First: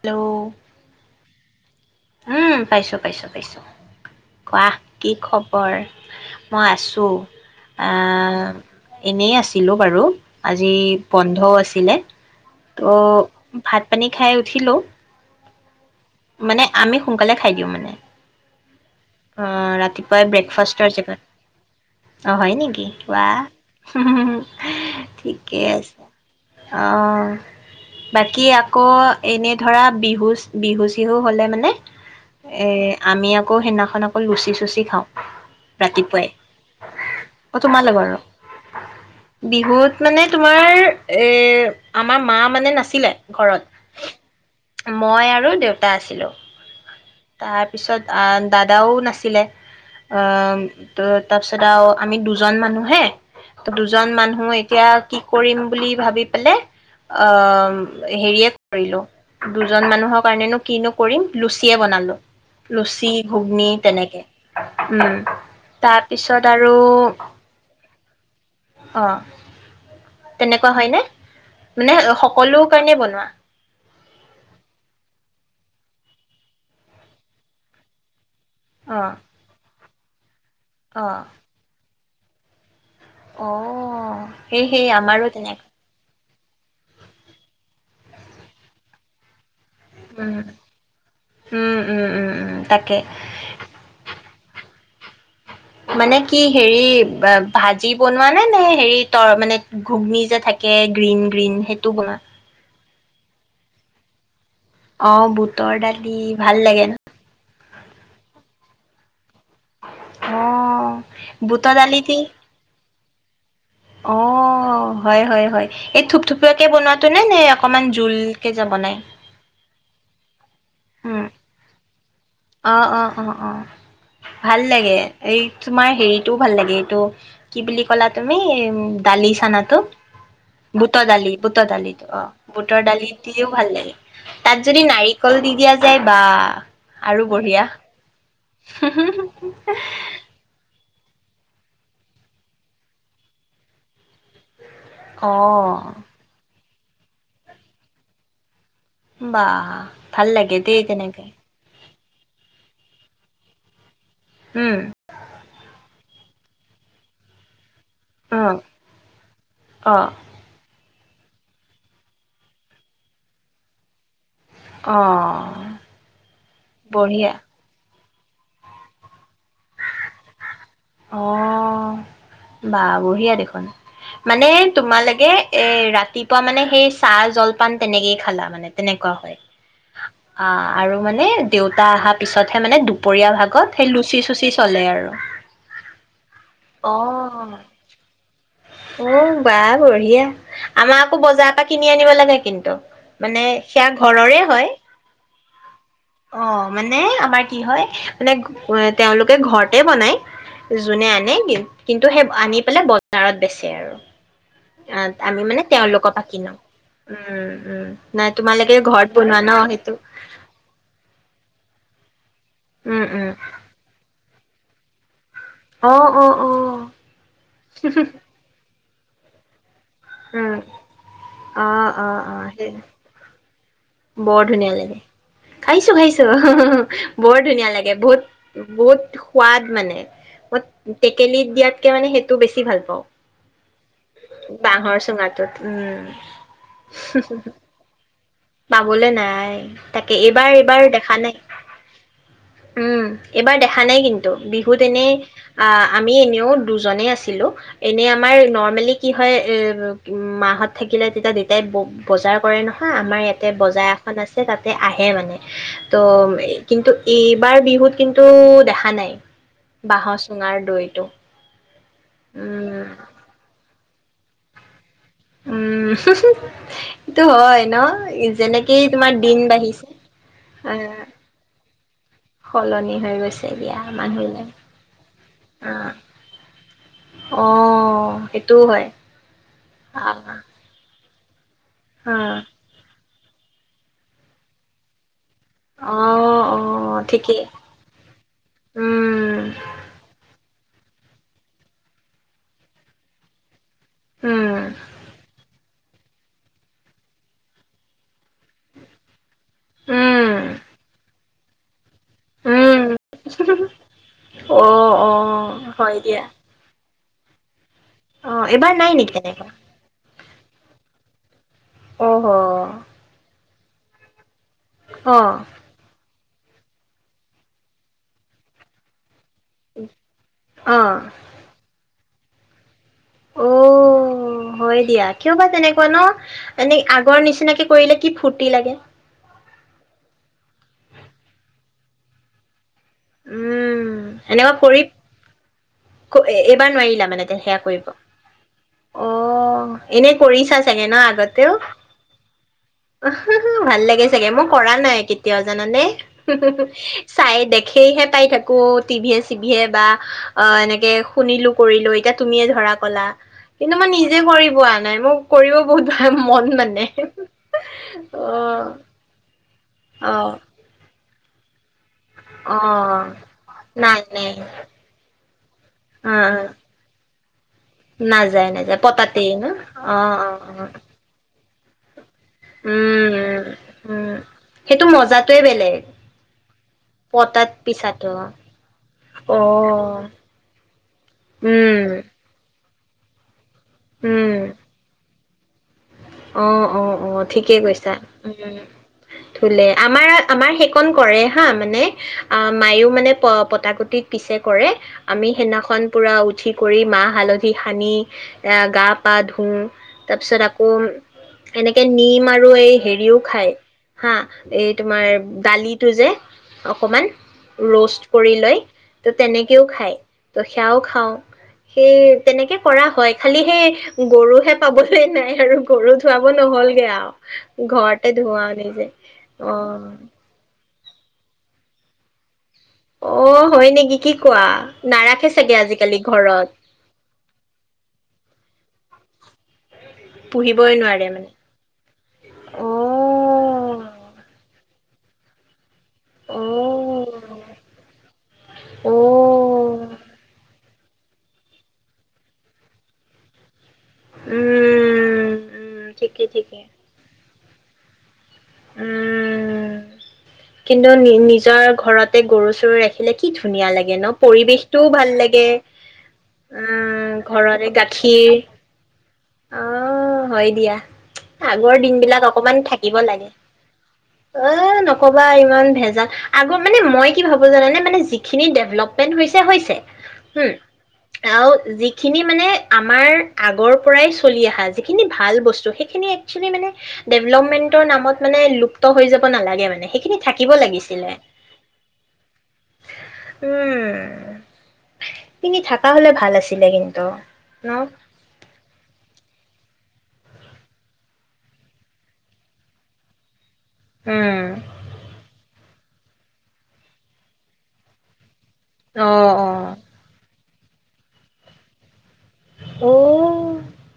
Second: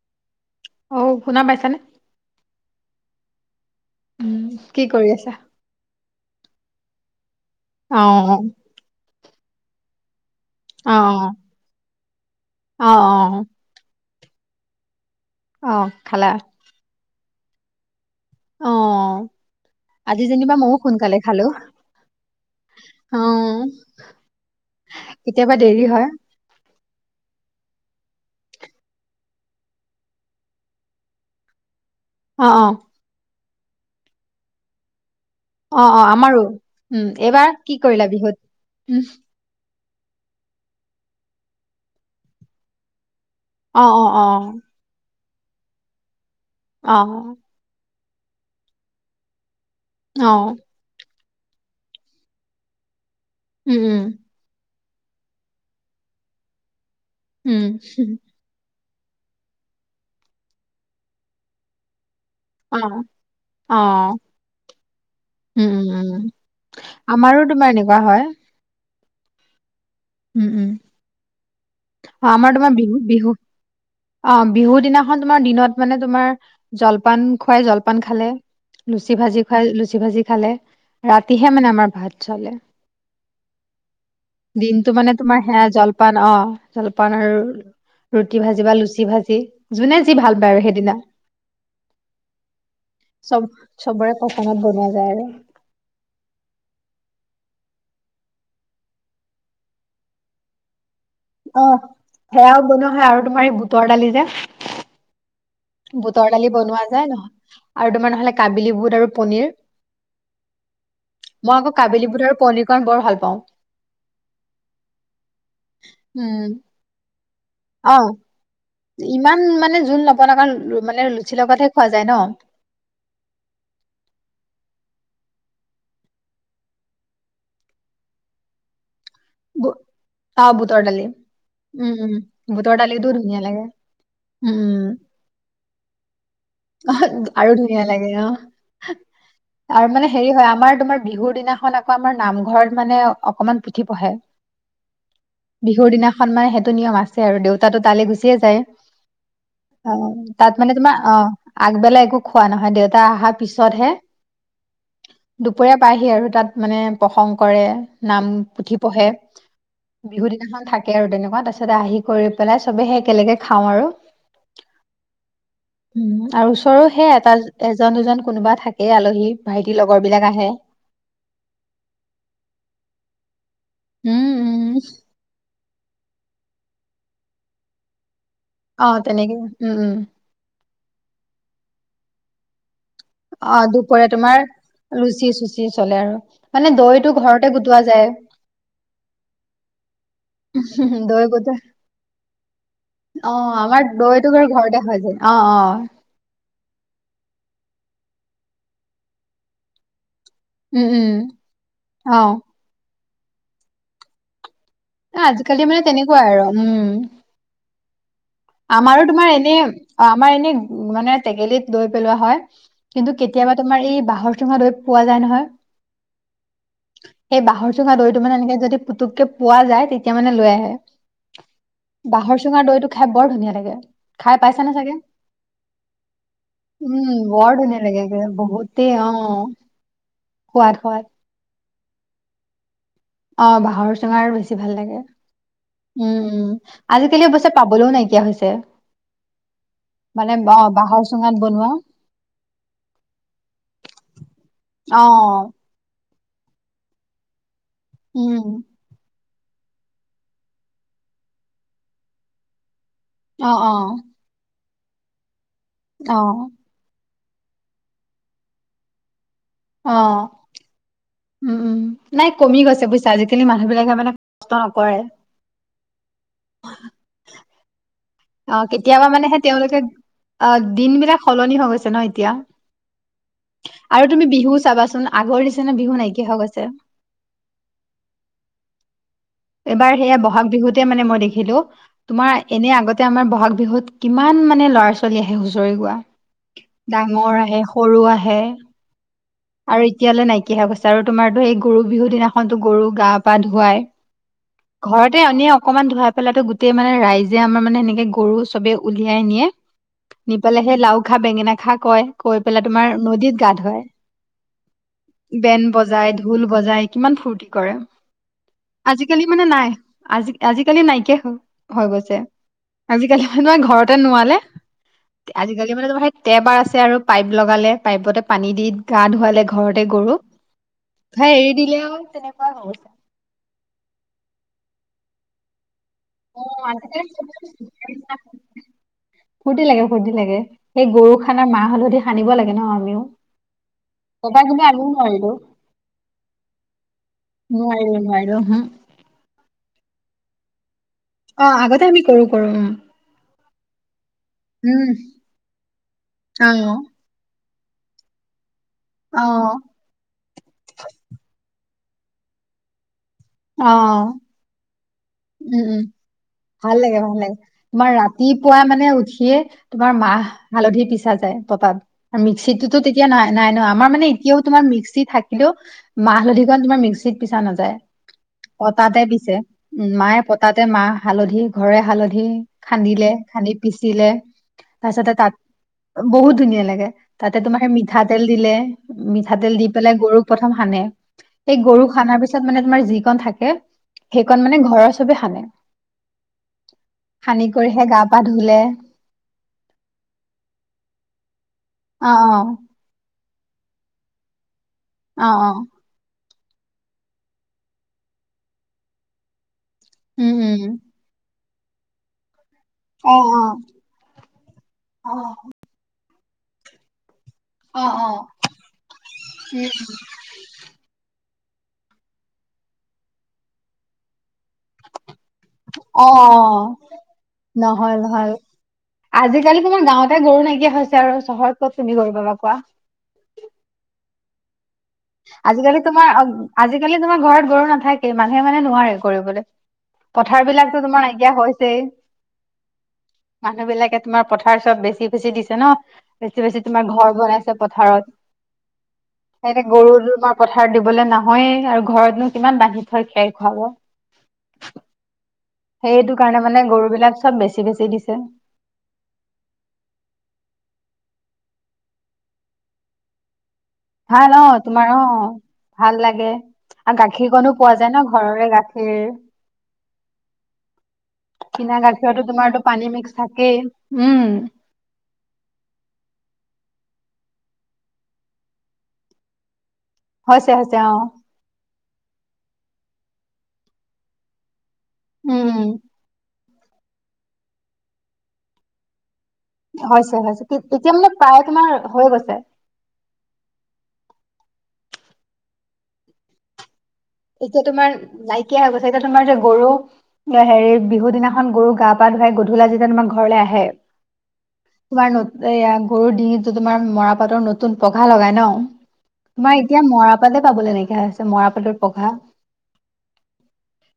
Hello অ' শুনা পাইছানে? উম পাইছো পাইছো পাইছো। উম ৱাহ কৰি কি আছা খবৰ? মই আছোঁ। আ অ এনেই আছিলোঁ বাৰু। আজি অ বন্ধও আছিলে। অ অ ত' ভাত পানী খাই উঠিলোঁ। অহ। মানে আমি সোনকালে খাই দিওঁ মানে। অ আহ, আজি ৰাতিপুৱাই যেনিবা ময়ো ব্ৰেকফাষ্টৰ জেগত! সোনকালে খালো অ হয় নেকি? অ ৱাহ, কেতিয়াবা ঠিকেই দেৰি আছে। হয় অ'। বাকী আকৌ, এনে ধৰা বিহু, বিহু-চিহু হ'লে মানে অ অ এ, আমি আক কৌ সেনা খন অকল লুচি-চুচি খাওঁ। অ, অ, ৰাতিপুৱাই আমাৰো। উম, এইবাৰ? অ কি কৰিলা তোমালোকৰো বিহুত? উহ। বিহুত মানে তোমাৰ, এ, আমাৰ মা মানে নাছিলে। ঘৰত। অ অ অ মই আৰু আৰু দেউতা আছিলোঁ। অ তাৰ পিছত আ দাদাও নাছিলে অ ত তাৰপিছত আৰু আমি দুজন মানুহে ত উম দুজন উম মানুহ এতিয়া কি কৰিম বুলি ভাবি পেলাই অ উম হেৰিয়ে কৰিলো দুজন মানুহৰ কাৰণেনো কিনো কৰিম লুচিয়ে বনালো অ লুছি ঘুগ্নী অ তেনেকে উম উম তাৰপিছত আৰু এনেকোৱা হয় অহ উম উম তেনেকোৱা হয়নে মানে অ আমাৰ সকলো তোমাৰ কাৰণে বিহু বনোৱা? বিহু অ বিহু দিনাখন তোমাৰ দিনত মানে তোমাৰ জলপান খুৱাই জলপান খালে অ', লুচি ভাজি খুৱাই লুচি লুচি ভাজি খালে অ', ৰাতিহে মানে আমাৰ ভাত চালে অ', সেই সেই দিনটো মানে আমাৰো তোমাৰ সেয়া তেনেকুৱা জলপান অ জলপান আৰু ৰুটি ভাজি বা লুচি ভাজি যোনে যি উম। ভাল পায় আৰু সেইদিনা উম, উম, উম, উম, তাকে। চব চবৰে পচন্দত বনাই যায় মানে কি হেৰি ভাজি বনোৱা নে নে হেৰি ত মানে ঘুগনিী যে থাকে গ্ৰীণ গ্ৰীণ সেইটো বনা নহয় আৰু তোমাৰ সেই বুটৰ দালি যে অ বুত বুটৰ ডালি বুটৰ দালি ভাল বনোৱা লাগে ন যায় নহ আৰু তোমাৰ হ'লে কাবিলি বুট আৰু পনীৰ অ', মই বুটৰ আকৌ দালি কাবিলী দি বুট আৰু পনিৰকণ বৰ ভাল প পাওঁ অ হয় হয় হয় এই উম থোপথুপিয়াকে বনোৱাতোয়ে নে নে অকমান জোল কে যে বনাই জুল [unintelligible] মানে উম, লুচিৰ লগতহে। খোৱা যায় ন? অ, অ, অ, অ, ভাল লাগে। এই তোমাৰ হেৰিটোও ভাল লাগে, এইটো কি বুলি ক'লা তুমি? এই দালি বু চানাটো! বুটৰ দালি, বুটৰ উম দালিটো উম অ', বুটৰ দালি দালিটো ধুনীয়া দিওঁ ভাল লাগে। তাত যদি উম নাৰিকল দি দিয়া যায়, বা! আৰু ধুনীয়া লাগে, অহ। আৰু মানে হেৰি হয়, আমাৰ তোমাৰ বিহুৰ দিনাখন আকৌ আমাৰ নামঘৰত মানে অকনমান পুথি পঢ়ে। অ বিহুৰ দিনাখন মানে সে নিয়ম আছে আৰু, দেউতাটো তালৈ গুচিয়ে যায়। বা অ, অ। ভাল লাগে তাত মানে দেই তোমাৰ, তেনেকে অ', আগবেলা একো খোৱা নহয়। দে তা আহা পিছতহে হম! পায়াহি আৰু তাত মানে প্ৰসংগ কৰে নাম, অ পুথি পঢ়ে। অ বিহু দিনাখন থাক তাকে আৰু তেনেকুৱা। তাৰ পিছত আহি, কৰি পেলাই চবে সই একেলগে খাওঁ আৰু। অ উ আৰু ওচৰো সেয় এটা, বঢ়িয়া এজন, দুজন কোনোবা থাকে আলহী ভাইটিৰ লগৰ বিলাক আহে। অ' বা বঢ়ীয়া দেখোন। উম মানে উম তোমালাগে এ ৰাতিপুৱা মানে সেই চাহ জলপান তেনেকেই খালা মানে অ তেনেকুৱা তেনেকে হয় উম উম আহ। আৰু মানে দেউতা অহা পিছতহে মানে দু দুপৰীয়া অ ভাগত সেই দুপৰীয়া লুচি তোমাৰ চুচি চলে আৰু? লুচি চুচি চলে আৰু মানে দৈটো ঘৰতে গোটোৱা যায়। উ বা বঢ়িয়া আমাৰ আকৌ দৈ বজাৰৰ গোটোৱা পৰা কিনি আনিব লাগে কিন্তু অ মানে আমাৰ সেয়া দৈটো ঘৰৰে বাৰু হয়। ঘৰতে হৈ যায় অ অ অ' মানে আমাৰ কি হয় মানে তেওঁলোকে ঘৰতে বনায়। উম যোনে উম আনে কিন্তু অ সেই আনি পেলাই ব বজাৰত বেচে আৰু। অ' এ, আমি আজিকালি মানে তেওঁলোকক পৰা তেনেকুৱাই আৰু কিনো উম উম উম। নাই তোমালোকে আমাৰো ঘৰত তোমাৰ বনোৱা ন এনে সেইটো আমাৰ এনে মানে টেকেলিত দৈ পেলোৱা হয়। উম কিন্তু উম কেতিয়াবা তোমাৰ এই বাহৰ চূঙা দৈ পোৱা যায় নহয়। অ' অ' অ' পুতুকে পোৱা যায় তেয়া তেতিয়া মানে লৈ উম আহে অ', অ', বাঁহৰ অ', চুঙাৰ সেই দৈটো। বৰ ধুনীয়া লাগে। খাই বৰ ধুনীয়া পাইছানে চাগে লাগে খাইছো খাইছো উম বৰ ধুনীয়া লাগে গে, বহুত বহুতেই অ বহুত সোৱাদ মানে সোৱাদ মই সোৱাদ টেকেলি দিয়াত [unintelligible] মানে সেইটো বেছি ভাল পওঁ। ভাৰত বেছি ভাল লাগে উম উম আজিকালি অৱশ্যে পাবলৈও নাইকিয়া হৈছে। পাবলৈ নাই তাকে মানে এইবাৰ অ এইবাৰ বাঁহৰ দেখা চুঙাত নাই বনোৱা উম এইবাৰ দেখা নাই কিন্তু বিহুত অ এনে আহ। আমি এনেও দুজনেই আছিলো। এনেই আমাৰ উম নৰ্মেলি কি মাহত থাকিলে তেতিয়া দেতাই বজাৰ কৰে নহয় আ তে অ অ বজাৰ এখন আছে তাত তাতে আহে মানে অ ত' কিন্তু এইবাৰ বিহুত কিন্তু দেখা নাই। অ বাঁহৰ চুঙাৰ দৈটো। উম নাই কমি গৈছে উম। বুইছা আজিকালি মানুহ বিলাকে মানে কষ্ট নকৰে উম সেটো হয় ন? অ' যেনেকেই কেতিয়াবা তোমাৰ মানেহে দিন তেওঁলোকে বাঢ়িছে অ এ দিন বিলাক সলনি হৈ গৈছে। [inaudible] সলনি হৈ গৈছে দিয়া আৰু তুমি মানুহলৈ বিহু চাবাচোন আগৰ নিচিনা আহ বিহু নাইকিয়া হৈ গৈছে আহ সেইটোও হয়। এইবাৰ সেয়া আহ বহাগ বিহুতে মানে মই দেখিলো হা তোমাৰ এনে আগতে আমাৰ বহাগ বিহুত কিমান মানে ল'ৰা ছোৱালী আহ আহে হুঁচৰি গোৱা অ অ ঠিকেই ডাঙৰ আহে সৰু আহে। উম আৰু এতিয়ালে নাই নাইকিয়া হৈ গৈছে আৰু তোমাৰতো এই গৰু বিহু দিনাখনতো গৰু গা পা ধুৱাই উম ঘৰতে এনে অ অকণমান ধুৱাই পেলাতো গোটেই মানে ৰাইজে আমাৰ মানে সেনেকে গৰু চবে উলিয়াই নিয়ে উম নি পেলালে সে লাও খা বেঙেনা খ খাও কয় কৈ পেলাই উম তোমাৰ নদীত গা ধয় অ অ বেন হয় বজাই দিয়া ঢোল বজাই কিমান ফূৰ্ত্তি কৰে। অ এইবাৰ নাই নেকি আজিকালি মানে তেনেকুৱা নাই আজি আজিকালি নাইকিয়া হম হৈ গৈছে অহ আজিকালি মানে ঘ ঘৰতে নোৱালে অ অ তে আজি কালি মানে ত তেবাৰ আছে আৰু পাইপ লগালে পাইপতে পানী দি গা ধোৱালে ঘৰতে গৰুক থই এৰি দিলে আৰু তেনেকুৱা হৈছ অ হয় দিয়া কিয় বা তেনেকে ন অ এনে আজিকালি আগৰ নিচিনাকে কৰিলে কি ফূৰ্তি লাগে ফূুৰ্তি লাগে ফুৰ্তি লাগে সেই গৰু খানাৰ মাহ হালধি সানিব লাগে ন আমিও উম এবাৰ এনেকুৱা কিন্তু কৰি আমিও নোৱাৰিলো এইবাৰ নোৱাৰিলা মানে সেয়া কৰিব নোৱাৰিলো নোৱাৰিলো অ এনে কৰি চাই অ আগতে আমি কৰো কৰো অম উম ভাল লাগেছ চাগে মই কৰা নাই কেতিয়াও জানানে অ', চাই দে সেইহে পাই থাক অ টিভিয়ে অ', চিভিয়ে বা অ এনেকে শুনিলো কৰিলো এতিয়া তুমিয়ে ধৰা কলা কিন্তু মই অ', নিজে কৰিব আ নাই মোৰ উম উম ভাল লাগে ভাল লাগে তোমাৰ অ ৰাতিপুৱা মানে উঠিয়ে তোমাৰ অ মাহ হালধি পিছ ছা যায় পতাত অ মিক্সিটোতো তেতিয়া নাই নাই ন আমাৰ মানে এতিয়াও তোমাৰ মিক্সি থাকিলেও অ মাহ অ হালধি কন তোমাৰ মিক্সিত পিছা নাযায় নাযায় নাযায় পতাতহে পতাতেই পিছে ন উ অ মায়ে অ পতাতে অ মাহ হালধি ঘৰে হালধি উম খান্দিলে উম খান্দি পিচিলে উম সেইটো তাৰ পিছতে তাত মজাটোৱে বেলেগ বহুত ধুনীয়া লাগে তাতে পতাত তোমাক পিছাটো মিঠাতেল দিলে অ মিঠাতেল দি পেলাই গৰুক প্ৰথম সানে সেই উম গৰুক সানাৰ পিছত মানে তোমাৰ যিকন থাকে অণ উম মানে ঘৰৰ চবে সানে অ অ অ সানি ঠিকে কৰিহে কৈছা গা পা উ ধুলে ধুলে আমাৰ আমাৰ সেইকন কৰে হা মানে অ মায়ো মান পতাকুটি পিছে কৰে অ আমি অ সেদিনাখন পুৰা পুঠি কৰি মাহ হালধি সানি গা পা ধুওঁ উম তাৰপিছত আকৌ উম এনেকে নি মাৰ আৰু এই অ হেৰিও অ খায় হা এই তোমাৰ অ দালিটো যে অকমান অ অ ৰষ্ট কৰি লৈ ত তেনেকেও উম খায় ত' সেয়াও খাও সেই তেনেকে কৰা হয় খালি সেই গৰুহে পাবলৈ নাই গৰু অ অ ধুৱাব নহলগে আৰু নহল ঘৰতে নহল ধুৱাও নিজে অ আজিকালি তোমাৰ গাঁৱতে গৰু নাইকিয়া হৈছে আৰু চহৰত ক'ত তুমি গৰু পাবা কোৱা অ হয় নেকি কি কোৱা নাৰাখে চাগে আজিকালি তোমাৰ ঘৰত আজিকালি তোমাৰ ঘৰত গৰু নাথাকেই মানুহে মানে নোৱাৰে কৰিবলৈ পথাৰ পুহিবই বিলাকতো তোমাৰ নোৱাৰে মানে। নাইকিয়া হৈছেই মানুহ উম, বিলাকে তোমাৰ পথাৰ চব বেছি বেছি বেছি দিছে ন বেছি বেছি তোমাৰ ঘৰ বনাইছে পথাৰত স উম, গৰু বা কথা পথাৰত দিবলৈ নহয়েই আৰু ঘৰতনো কিমান বান্ধি থয় খেৰ খুৱাব উম সেইটো কাৰণে মানে গৰু বিলাক চব বেছি বেছি দিছে উম কিন্তু নিজৰ ঘৰতে গৰু চৰু ৰাখিলে কি ধুনীয়া লাগে ন ভাল অ পৰিৱেশটোও তোমাৰ অ ভাল লাগে ভাল লাগে উ আৰু গাখীৰ কণো ঘৰৰে পোৱা যায় ন গাখীৰ ঘৰৰে গাখীৰ অ হয় দিয়া কিনা আগৰ দিন গাখীৰতো বিলাক অকমান তোমাৰতো পানী থাকিব মিক্স লাগে থাকেই উম অ ইমান ভেজাল আগ মানে মই কি ভাবো জানে নে মানে যিখিনি ডেভলপমেন্ট হৈছে হৈছে হৈছে উম হৈছে অ আৰু যি খিনি মানে আমাৰ আগৰ পৰাই চলি অহা যায় যিখিনি ভাল উম বস্তু উম সেইখিনি এক একচোৱেলি মানে দেভেলপমেনত নামত লোপ্ত হয় যাব নালাগে মানে কি থাকিব এতিয়া লাগিছিলে মানে প্ৰায় তোমাৰ হৈ গৈছে উম পিনি থকা হ'লে ভাল আছিলে কিন্তু এতিয়া ন তোমাৰ নাইকিয়া হৈ গৈছে এতিয়া তোমাৰ যে গৰু হেৰি বিহু দিনাখন গৰু গা পা ধুৱাই গধূলা যেতিয়া তোমাৰ ঘৰলৈ আহে উম তোমাৰ নহ এয়া গৰুৰ ডিঙিটো তোমাৰ মৰাপাতৰ নতুন পঘা লগাই ন অ তোমাৰ এতিয়া মৰা পালে পাবলে নাইকিয়া হৈছে মৰা পাতৰ পঘা। অ অ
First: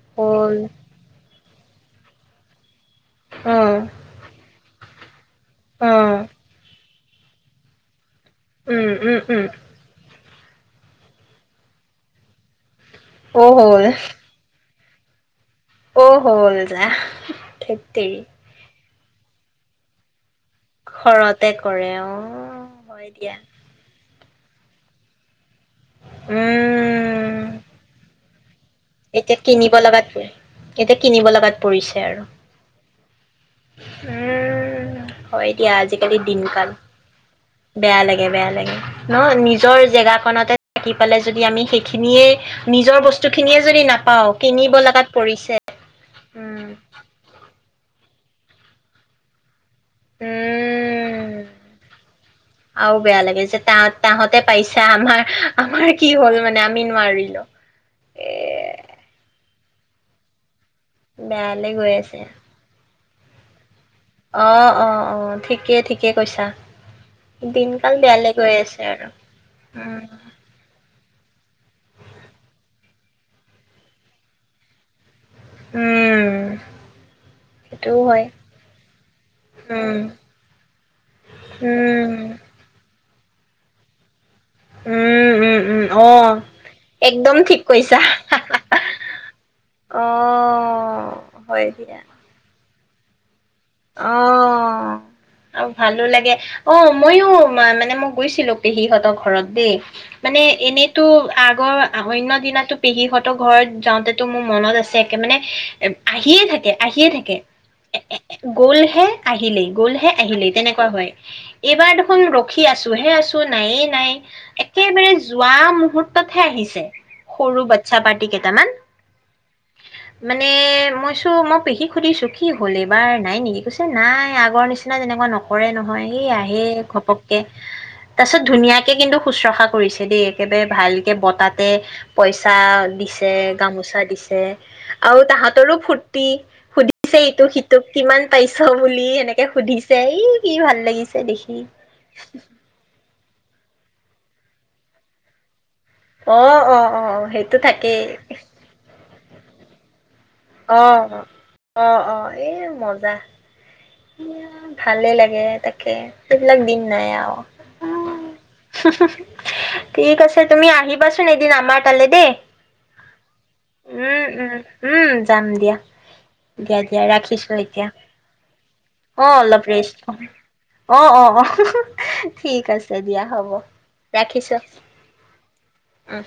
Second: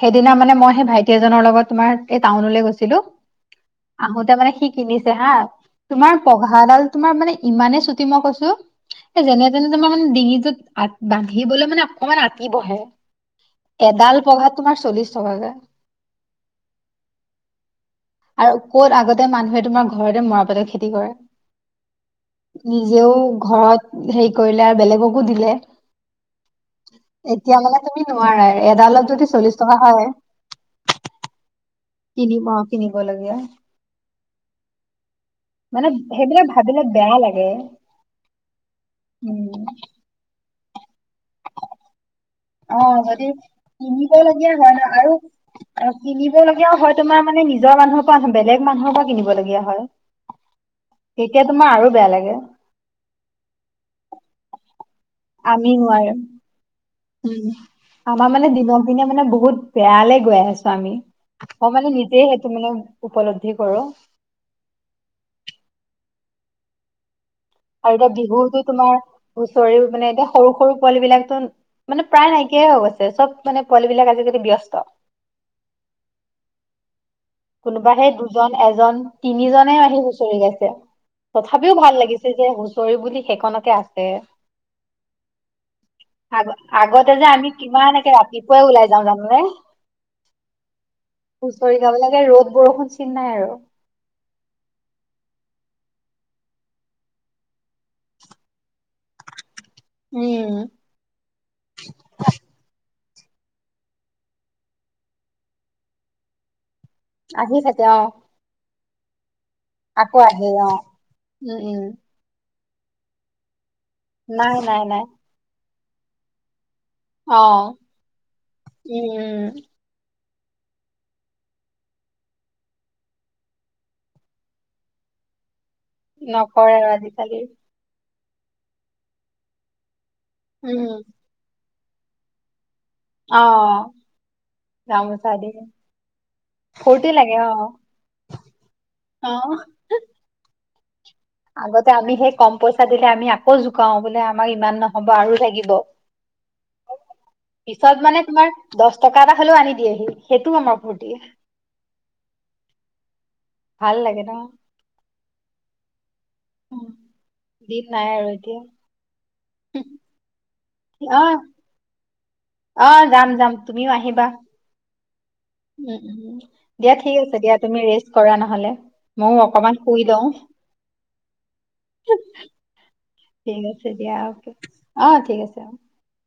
সেইদিনা মানে হ'ল মই সেই ভাইটি এজনৰ লগত তোমাৰ এই টাউনলৈ গৈছ ছিলো অ আহোতে মানে সি কিনিছে হা অ তোমাৰ পঘাডাল তোমাৰ মানে ইমানে ছুট মই কৈছো, উম উম এ উম যেনে তেনে তোমাৰ মানে ডিঙি টোত আত বান্ধিবলৈ মানে অকমান আত কি বহে? অ', হয়। তোমাৰ চল্লিশ টকাকে। অ, হ'ল যা, থেট তেৰি আৰু ক'ত আগতে মানুহে তোমাৰ ঘৰতে মৰাপা খেতি কৰে, ঘৰতে কৰে অ' হয় নিজেও দিয়া ঘৰত হে কৰিলে আৰু বেলেগকো দিলে উম এতিয়া মানে তুমি ন [unintelligible] এতিয়া কিনিব লগাত পৰে, এতিয়া কিনিব লগাত পৰিছে কিনি মকে নিবলগীয়া উ', হয় দিয়া মানে আজিকালি সেইবিলাক দিনকাল, ভাবিলে বেয়া লাগে বেয়া লাগে-বেয়া লাগে ন, উম নিজৰ জেগাকনতে থাকি পালে যদি আমি সেইখিনিয়েই অ', যদি কিনিব লগীয়া হয় কিনিব ন, লগাত আৰু পৰিছে অ, কিনিব উম লগীয়াও হয় তোমাৰ মানে নিজৰ মানুহ মানুহৰ পৰা কিনিব লগগীয়া হয়। উম তেতিয়া তোমাৰ আৰু বেয়া লাগে। আৰু বেয়া যে তাহ-তাহঁতে পাইছে তা-আমাৰ আমি আমাৰ কি নোৱাৰিম হ'ল মানে আমি নোৱাৰিলো। উম আমাৰ এ মানে দিনক দিনে মানে বহুত বেয়ালে গৈ আছ আমি, মই বেয়ালৈ মানে গৈ নিজে আছে। সেইটো মানে উপলদ্ধি কৰো। অ', অ', অ', ঠিকেই-ঠিকেই কৈছা। দিনকাল আৰু এতিয়া বেয়ালৈ গৈ বিহুতো আছে তোমাৰ আৰু। হুচৰিও উম, মানে এতিয়া সৰু সৰু পোৱালি বিলাক মানে প্ৰায় নাইকিয়াই হৈ গৈছে, চব মানে পোৱালি বিলাক আজিকালি ব্যস্ত উম কোনোবা সেইটোও হে হয়। দুজন এজন তিনি জনে উম, আহি হুঁচৰি গাইছে, তথাপিও ভাল উম, লাগিছে যে হুঁচৰি বুলি সেইকনকে আছে উম উম উম অহ আগ আগতে যে একদম আমি ঠিক কিমান কৰিছা একে ৰাতিপুৱাই ওলাই যাওঁ জানানে অহ হয় হুঁচৰি দিয়া গাবলৈকে ৰ'দ বৰষুণ চিন নাই আৰু অ আৰু ভালো লাগে, অ মইও মানে মই গৈছিলো পেহীহঁতৰ ঘৰত দেই মানে উম এনেইতো আগৰ অন্য দিনা টো পেহীহঁত ঘৰত যাওঁতেতো মোৰ মনত আছে একে মানে এ আহিয়ে থাকে আহিয়ে থাকে আহি থাকে অ গলহে আহিলেই গ'লহে আকৌ আহে আহিলেই অ তেনেকুৱা হয়, উম উম এইবাৰ দেখোন ৰ ৰখি আছো হে আছো নাই নাই নাই নাই একেবাৰে যোৱা মু মুহূৰ্ততহে আহিছে অ সৰু বাচ্ছা পাৰ্টি কেইটামান উম উম মানে মই চো মই পেহীক সুধিছোঁ কি হ'ল এইবোৰ এবাৰ নাই নেকি? কৈছে নাই আগৰ নিচিনা যেনেকুৱা নক কৰে নকৰে নহয় আৰু আজিকালি তাৰ পাছত ধুনীয়াকে কিন্তু শুশ্ৰূষা কৰিছে হেতি একেবাৰে উম ভালকৈ বতাতে পইচা দিছে অ গামোচা দিছে আৰু গামোচা দি তাহতৰো ফূুৰ্তি ফূৰ্তি সুধিছে লাগে এইটো অ হিতো তোক কিমান পাইছ বুলি অ এনেকে সুধিছে, এই কি ভাল লাগি আগতে আমি সেই কম পইচা দিলে আমি আকৌ জোকাও বোলে আমাক ইমান নহব আৰু লাগিব অ অ অ সেইটো পিছত থাকেই মানে তোমাৰ দছ টকা এটা হলেও আনি দিয়েহি সেইটো আমাৰ অ ফূৰ্তি অ অ এ মজা ভাল লাগে ন ভালে লাগে, তাকে সেইবিলাক দিন উম, নাই আৰু দিন নাই আৰু এতিয়া ঠিক আছে তুমি অ আহিবাচোন এদিন আমাৰ তালৈ দেই অ যাম যাম তুমিও আহিবা উম উম উম যাম দিয়া উম উম দিয়া ঠিক আছে দিয়া তুমি ৰেষ্ট কৰা নহ'লে অ ময়ো অলপ অকমান শুই ৰেষ্ট, লওঁ অ অ অ ঠিক আছে দিয়া, হ'ব ঠিক আছে দিয়া ৰাখিছ। অকে অ ঠিক আছে অ উ